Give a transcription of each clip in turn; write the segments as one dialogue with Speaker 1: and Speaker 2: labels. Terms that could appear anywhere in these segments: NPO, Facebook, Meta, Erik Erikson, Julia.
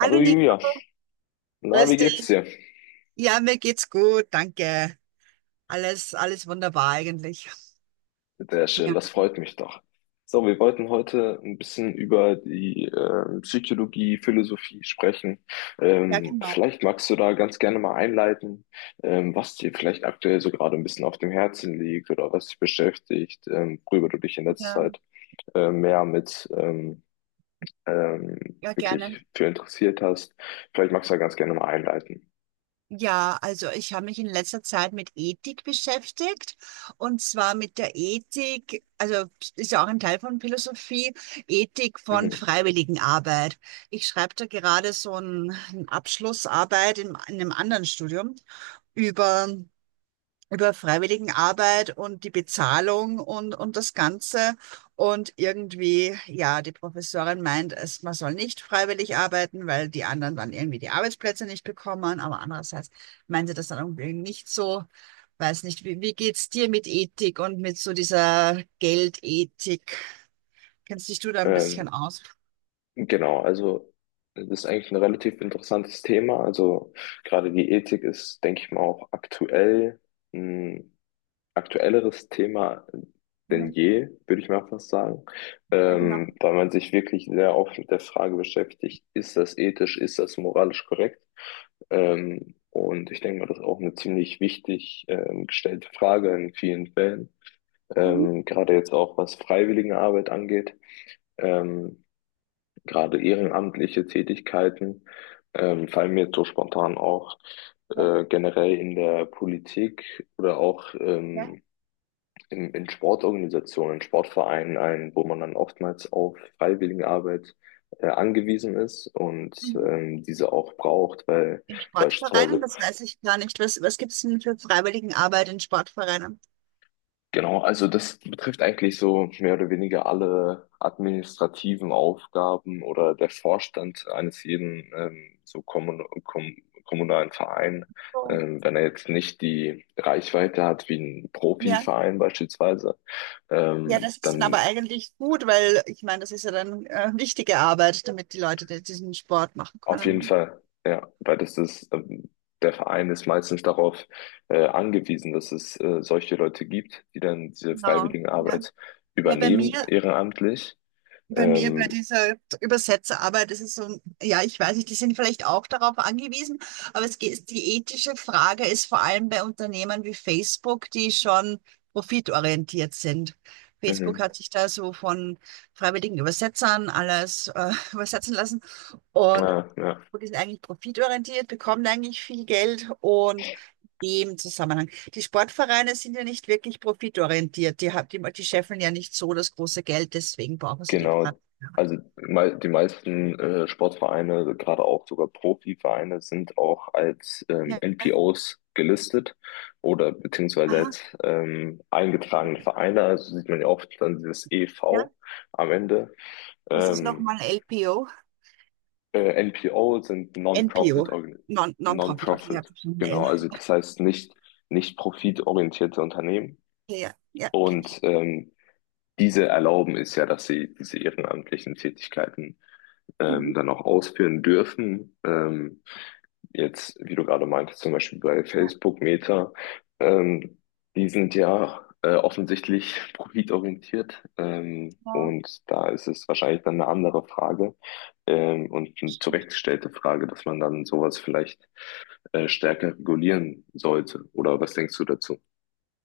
Speaker 1: Hallo
Speaker 2: Hallo
Speaker 1: Nico,
Speaker 2: Julia, na, wie
Speaker 1: grüß dich.
Speaker 2: geht's dir?
Speaker 1: Ja, mir geht's gut, danke. Alles, alles wunderbar eigentlich.
Speaker 2: Sehr schön,
Speaker 1: Ja,
Speaker 2: das freut mich doch. So, wir wollten heute ein bisschen über die Psychologie, Philosophie sprechen.
Speaker 1: ja genau.
Speaker 2: Vielleicht magst du da ganz gerne mal einleiten, was dir vielleicht aktuell so gerade ein bisschen auf dem Herzen liegt oder was dich beschäftigt, worüber du dich in letzter
Speaker 1: Ja,
Speaker 2: Zeit mehr mit ähm,
Speaker 1: ja, gerne.
Speaker 2: wirklich für interessiert hast. Vielleicht magst du da ganz gerne mal einleiten.
Speaker 1: Ja, also ich habe mich in letzter Zeit mit Ethik beschäftigt und zwar mit der Ethik, also ist ja auch ein Teil von Philosophie, Ethik von
Speaker 2: Mhm.
Speaker 1: Freiwilligenarbeit. Ich schreibe da gerade eine Abschlussarbeit in einem anderen Studium über über Freiwilligenarbeit und die Bezahlung und das Ganze. Und irgendwie, ja, die Professorin meint, man soll nicht freiwillig arbeiten, weil die anderen dann irgendwie die Arbeitsplätze nicht bekommen. Aber andererseits meint sie das dann irgendwie nicht so. Weiß nicht, wie geht's dir mit Ethik und mit so dieser Geldethik? Kennst dich du da ein bisschen
Speaker 2: Ähm,
Speaker 1: aus?
Speaker 2: Genau, also das ist eigentlich ein relativ interessantes Thema. Also gerade die Ethik ist, denke ich mal, auch aktuell ein aktuelleres Thema denn
Speaker 1: Ja,
Speaker 2: je, würde ich mal fast sagen.
Speaker 1: ja, genau.
Speaker 2: Da man sich wirklich sehr oft mit der Frage beschäftigt, ist das ethisch, ist das moralisch korrekt? Und ich denke mal, das ist auch eine ziemlich wichtig gestellte Frage in vielen Fällen,
Speaker 1: Mhm.
Speaker 2: gerade jetzt auch was Freiwilligenarbeit angeht. Ähm, gerade ehrenamtliche Tätigkeiten fallen mir jetzt so spontan auch
Speaker 1: Ja,
Speaker 2: generell in der Politik oder auch
Speaker 1: ja.
Speaker 2: in Sportorganisationen, Sportvereinen ein, wo man dann oftmals auf Freiwilligenarbeit angewiesen ist und
Speaker 1: Mhm.
Speaker 2: diese auch braucht, weil
Speaker 1: In Sportvereinen,
Speaker 2: beispielsweise.
Speaker 1: das weiß ich gar nicht. Was gibt's denn für Freiwilligenarbeit in Sportvereinen?
Speaker 2: Genau, also das betrifft eigentlich so mehr oder weniger alle administrativen Aufgaben oder der Vorstand eines jeden so kommunalen Verein,
Speaker 1: Oh.
Speaker 2: wenn er jetzt nicht die Reichweite hat wie ein
Speaker 1: Ja.
Speaker 2: Profiverein beispielsweise,
Speaker 1: Ja, das ist dann
Speaker 2: dann
Speaker 1: aber eigentlich gut, weil ich meine, das ist ja dann wichtige Arbeit, damit die Leute diesen Sport machen
Speaker 2: auf jeden
Speaker 1: können.
Speaker 2: Fall, ja, weil das ist, der Verein ist meistens darauf angewiesen, dass es solche Leute gibt, die dann diese
Speaker 1: Genau.
Speaker 2: freiwillige
Speaker 1: Ja,
Speaker 2: Arbeit
Speaker 1: ja bei
Speaker 2: übernehmen,
Speaker 1: mir
Speaker 2: ehrenamtlich.
Speaker 1: Bei mir, bei
Speaker 2: Ähm,
Speaker 1: dieser Übersetzerarbeit ist es so, ja, ich weiß nicht, die sind vielleicht auch darauf angewiesen, aber es geht, die ethische Frage ist vor allem bei Unternehmen wie Facebook, die schon profitorientiert sind. Facebook
Speaker 2: Mhm.
Speaker 1: hat sich da so von freiwilligen Übersetzern alles übersetzen lassen und
Speaker 2: Ja, ja,
Speaker 1: Facebook ist eigentlich profitorientiert, bekommt eigentlich viel Geld und in dem Zusammenhang die Sportvereine sind ja nicht wirklich profitorientiert. Die, die, die scheffeln ja nicht so das große Geld, deswegen brauchen sie die
Speaker 2: genau.
Speaker 1: Freiwilligenarbeit.
Speaker 2: Also die meisten Sportvereine, gerade auch sogar Profivereine, sind auch als
Speaker 1: Ja, ja.
Speaker 2: NPOs gelistet oder beziehungsweise
Speaker 1: Aha.
Speaker 2: als eingetragene
Speaker 1: Und,
Speaker 2: Vereine. Also sieht man ja oft dann dieses
Speaker 1: ja,
Speaker 2: EV am Ende.
Speaker 1: was ist
Speaker 2: Ähm,
Speaker 1: nochmal LPO?
Speaker 2: NPO sind
Speaker 1: NPO, Non-Profit. Okay, ja,
Speaker 2: Non-Profit,
Speaker 1: verstanden.
Speaker 2: genau.
Speaker 1: L.
Speaker 2: Also das heißt nicht, nicht profitorientierte Unternehmen.
Speaker 1: Okay, ja, ja, kenne ich.
Speaker 2: Und diese erlauben es ja, dass sie diese ehrenamtlichen Tätigkeiten
Speaker 1: Mhm.
Speaker 2: dann auch ausführen dürfen. Jetzt, wie du gerade meintest, zum Beispiel bei
Speaker 1: Ja,
Speaker 2: Facebook, Meta, ähm, die sind ja offensichtlich profitorientiert,
Speaker 1: ja.
Speaker 2: und da ist es wahrscheinlich dann eine andere Frage und eine zurechtgestellte Frage, dass man dann sowas vielleicht stärker regulieren sollte. Oder was denkst du dazu?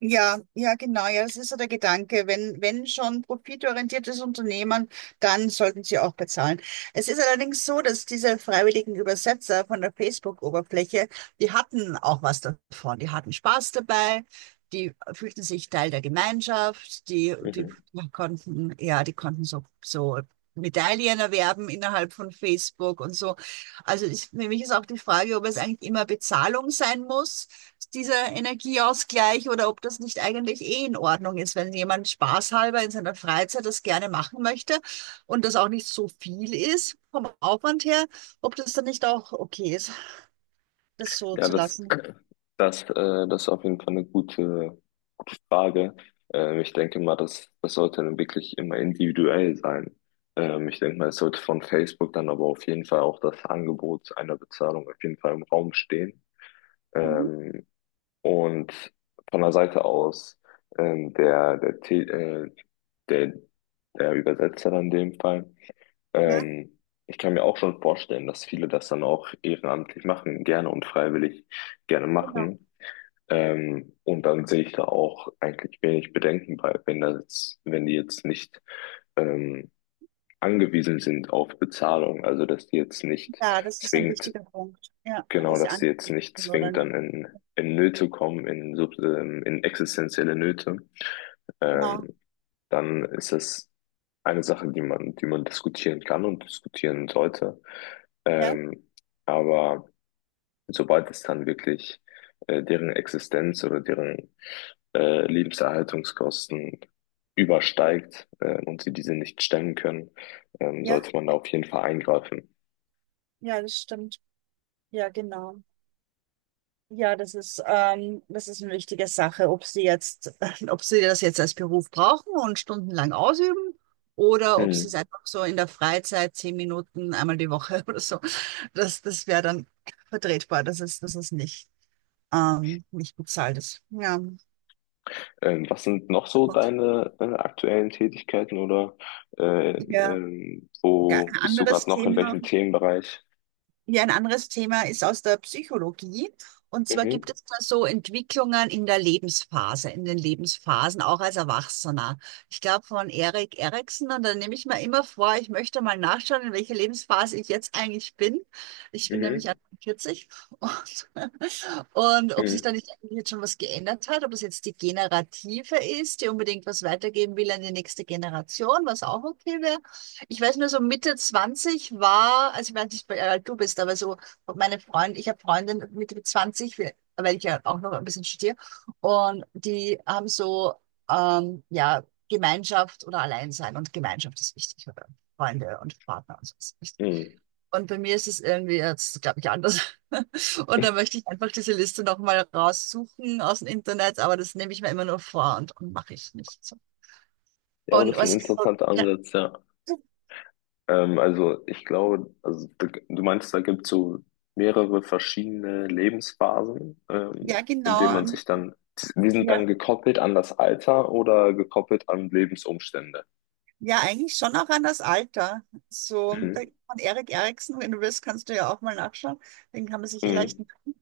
Speaker 1: Ja, ja, genau. Ja, das ist so der Gedanke. Wenn schon profitorientiertes Unternehmen, dann sollten sie auch bezahlen. Es ist allerdings so, dass diese freiwilligen Übersetzer von der Facebook-Oberfläche, die hatten auch was davon. Die hatten Spaß dabei. Die fühlten sich Teil der Gemeinschaft. Die
Speaker 2: Mhm.
Speaker 1: konnten, ja, die konnten so, so Medaillen erwerben innerhalb von Facebook und so. Also ich, für mich ist auch die Frage, ob es eigentlich immer Bezahlung sein muss, dieser Energieausgleich, oder ob das nicht eigentlich eh in Ordnung ist, wenn jemand spaßhalber in seiner Freizeit das gerne machen möchte und das auch nicht so viel ist vom Aufwand her, ob das dann nicht auch okay ist, das so
Speaker 2: Ja,
Speaker 1: zu
Speaker 2: das,
Speaker 1: lassen.
Speaker 2: das, äh, das ist auf jeden Fall eine gute Frage. Ich denke mal, das sollte dann wirklich immer individuell sein. Ich denke mal, es sollte von Facebook dann aber auf jeden Fall auch das Angebot einer Bezahlung auf jeden Fall im Raum stehen.
Speaker 1: Mhm.
Speaker 2: Ähm, und von der Seite aus ähm, der, der, Te- äh, der, der Übersetzer in dem Fall.
Speaker 1: Ja,
Speaker 2: Ähm, ich kann mir auch schon vorstellen, dass viele das dann auch ehrenamtlich machen, gerne und freiwillig gerne
Speaker 1: genau.
Speaker 2: machen. Und dann sehe ich da auch eigentlich wenig Bedenken bei, wenn die jetzt nicht ähm, angewiesen sind auf Bezahlung, also dass die jetzt nicht
Speaker 1: Ja, das ist ein
Speaker 2: zwingt,
Speaker 1: wichtiger Punkt. Ja,
Speaker 2: genau,
Speaker 1: dass sie
Speaker 2: dass die jetzt
Speaker 1: anbieten
Speaker 2: nicht
Speaker 1: oder
Speaker 2: zwingt,
Speaker 1: nicht.
Speaker 2: dann in Nöte kommen, in existenzielle Nöte.
Speaker 1: Genau.
Speaker 2: Ähm, dann ist es eine Sache, die man diskutieren kann und diskutieren sollte.
Speaker 1: Ja,
Speaker 2: Ähm, aber sobald es dann wirklich deren Existenz oder deren Lebenserhaltungskosten übersteigt, und sie diese nicht stemmen können,
Speaker 1: ja,
Speaker 2: sollte man da auf jeden Fall eingreifen.
Speaker 1: ja, das stimmt. Ja, genau. Ja, das ist eine wichtige Sache, ob sie jetzt, ob sie das jetzt als Beruf brauchen und stundenlang ausüben oder ob sie es
Speaker 2: Hm.
Speaker 1: einfach so in der Freizeit zehn Minuten einmal die Woche oder so. Das wäre dann vertretbar. Dass es nicht, nicht bezahlt ist. Ja.
Speaker 2: Was sind noch so deine aktuellen Tätigkeiten oder
Speaker 1: Ja, ja, ein
Speaker 2: wo bist du
Speaker 1: anderes
Speaker 2: gerade noch in
Speaker 1: Thema.
Speaker 2: welchem Themenbereich?
Speaker 1: Ja, ein anderes Thema ist aus der Psychologie. Und zwar
Speaker 2: Mhm.
Speaker 1: gibt es da so Entwicklungen in der Lebensphase, in den Lebensphasen, auch als Erwachsener. Ich glaube von Erik Erikson, und dann nehme ich mir immer vor, ich möchte mal nachschauen, in welcher Lebensphase ich jetzt eigentlich bin. Ich bin
Speaker 2: Mhm.
Speaker 1: nämlich 40 und und ob sich da
Speaker 2: Hm.
Speaker 1: nicht eigentlich jetzt schon was geändert hat, ob es jetzt die Generative ist, die unbedingt was weitergeben will an die nächste Generation, was auch okay wäre. Ich weiß nur, so Mitte 20 war, also ich weiß nicht, wie alt du bist, aber so meine Freundin, ich habe Freundin Mitte 20, weil ich ja auch noch ein bisschen studiere, und die haben so, ja, Gemeinschaft oder Alleinsein und Gemeinschaft ist wichtig, oder Freunde und Partner und so ist wichtig.
Speaker 2: Hm.
Speaker 1: Und bei mir ist es irgendwie jetzt, glaube ich, anders. Und da möchte ich einfach diese Liste nochmal raussuchen aus dem Internet, aber das nehme ich mir immer nur vor und mache ich nicht. So.
Speaker 2: Ja, aber das
Speaker 1: Und
Speaker 2: ist ein
Speaker 1: was ist so,
Speaker 2: interessanter
Speaker 1: ja,
Speaker 2: Ansatz, ja. Also ich glaube, also du meinst, da gibt es so mehrere verschiedene Lebensphasen,
Speaker 1: ja,
Speaker 2: in denen
Speaker 1: genau.
Speaker 2: man
Speaker 1: Und,
Speaker 2: sich dann, die sind dann
Speaker 1: ja.
Speaker 2: gekoppelt an das Alter oder gekoppelt an Lebensumstände.
Speaker 1: Ja, eigentlich schon auch an das Alter. So, da
Speaker 2: Mhm.
Speaker 1: von Erik Eriksen, wenn du willst, kannst du ja auch mal nachschauen. Den kann man sich eh leicht
Speaker 2: Mhm.
Speaker 1: merken.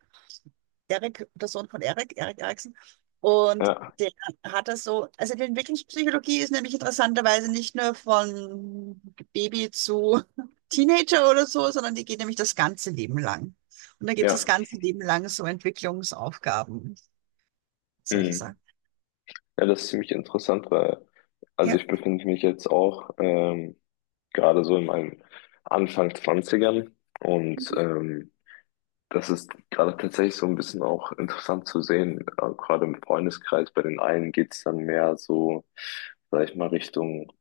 Speaker 1: Erik, der Sohn von Erik, Erik Eriksen. Und
Speaker 2: Ja,
Speaker 1: der hat das so, also die Entwicklungspsychologie ist nämlich interessanterweise nicht nur von Baby zu Teenager oder so, sondern die geht nämlich das ganze Leben lang. Und da gibt es das
Speaker 2: ja.
Speaker 1: ganze Leben lang so Entwicklungsaufgaben, solche
Speaker 2: Mhm.
Speaker 1: Sachen.
Speaker 2: Ja, das ist ziemlich interessant, weil, also
Speaker 1: Ja.
Speaker 2: ich befinde mich jetzt auch gerade so in meinen Anfang Zwanzigern und
Speaker 1: Mhm.
Speaker 2: das ist gerade tatsächlich so ein bisschen auch interessant zu sehen. Gerade im Freundeskreis, bei den einen geht's dann mehr so, sag ich mal, Richtung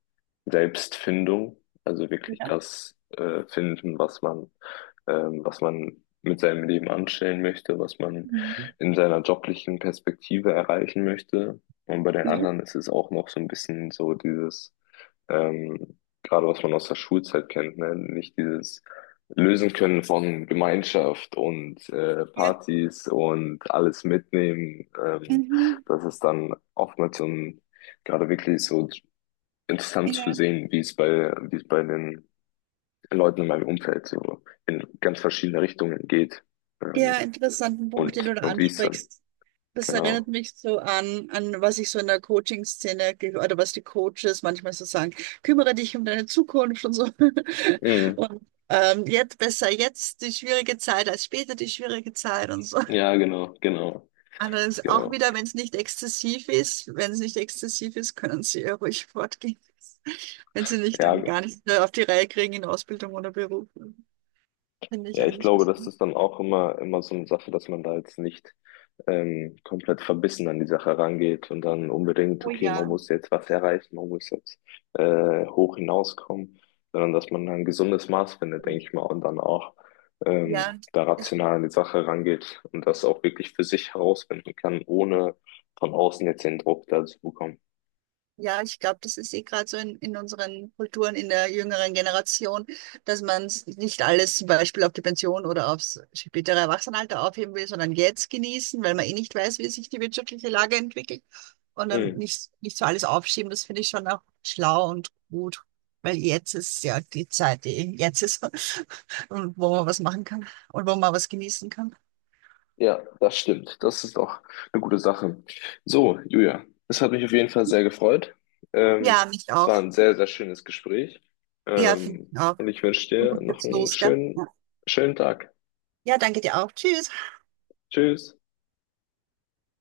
Speaker 2: Selbstfindung. Also wirklich
Speaker 1: Ja.
Speaker 2: das finden, was man mit seinem Leben anstellen möchte, was man
Speaker 1: Mhm.
Speaker 2: in seiner joblichen Perspektive erreichen möchte. Und bei den
Speaker 1: Ja.
Speaker 2: anderen ist es auch noch so ein bisschen so dieses, gerade was man aus der Schulzeit kennt, ne? Nicht dieses lösen können von Gemeinschaft und
Speaker 1: Ja.
Speaker 2: Partys und alles mitnehmen.
Speaker 1: Mhm.
Speaker 2: Das ist dann oftmals so ein, gerade wirklich so interessant zu
Speaker 1: Ja.
Speaker 2: sehen, wie es bei den Leuten in meinem Umfeld so in ganz verschiedene Richtungen geht. Ähm,
Speaker 1: Ja, interessanten Punkt, den du da
Speaker 2: und wie es dann,
Speaker 1: ansprichst. Das erinnert
Speaker 2: genau.
Speaker 1: mich so an, an was ich so in der Coaching-Szene oder was die Coaches manchmal so sagen, kümmere dich um deine Zukunft und so.
Speaker 2: Mhm.
Speaker 1: Und jetzt besser jetzt die schwierige Zeit als später die schwierige Zeit und so.
Speaker 2: Ja,
Speaker 1: Allerdings auch
Speaker 2: genau.
Speaker 1: wieder, wenn es nicht exzessiv ist, wenn es nicht exzessiv ist, können sie ja ruhig fortgehen. Wenn sie nicht
Speaker 2: Ja.
Speaker 1: dann gar nicht mehr auf die Reihe kriegen in Ausbildung oder Beruf. Finde ich
Speaker 2: Ja, ich
Speaker 1: eigentlich
Speaker 2: glaube, das
Speaker 1: besonders.
Speaker 2: ist dann auch immer so eine Sache, dass man da jetzt nicht komplett verbissen an die Sache rangeht und dann unbedingt,
Speaker 1: Oh
Speaker 2: okay, man
Speaker 1: ja.
Speaker 2: muss jetzt was erreichen, man muss jetzt hoch hinauskommen, sondern dass man ein gesundes Maß findet, denke ich mal, und dann auch
Speaker 1: Ja,
Speaker 2: da
Speaker 1: es
Speaker 2: rational an die Sache rangeht und das auch wirklich für sich herausfinden kann, ohne von außen jetzt den Druck da zu bekommen.
Speaker 1: ja, ich glaube, das ist eh gerade so in unseren Kulturen, in der jüngeren Generation, dass man nicht alles zum Beispiel auf die Pension oder aufs spätere Erwachsenenalter aufheben will, sondern jetzt genießen, weil man eh nicht weiß, wie sich die wirtschaftliche Lage entwickelt und dann
Speaker 2: Mhm.
Speaker 1: nicht so alles aufschieben. Das finde ich schon auch schlau und gut, weil jetzt ist ja die Zeit, die jetzt ist und wo man was machen kann und wo man was genießen kann.
Speaker 2: Ja, das stimmt. Das ist auch eine gute Sache. So, Julia, es hat mich auf jeden Fall sehr gefreut. Ähm,
Speaker 1: Ja, mich
Speaker 2: es war
Speaker 1: auch.
Speaker 2: ein sehr schönes Gespräch.
Speaker 1: Ja, finde ich auch.
Speaker 2: Und ich wünsche dir
Speaker 1: Und
Speaker 2: noch
Speaker 1: jetzt
Speaker 2: einen
Speaker 1: los, gell?
Speaker 2: schönen Tag.
Speaker 1: Ja, danke dir auch. Tschüss.
Speaker 2: Tschüss.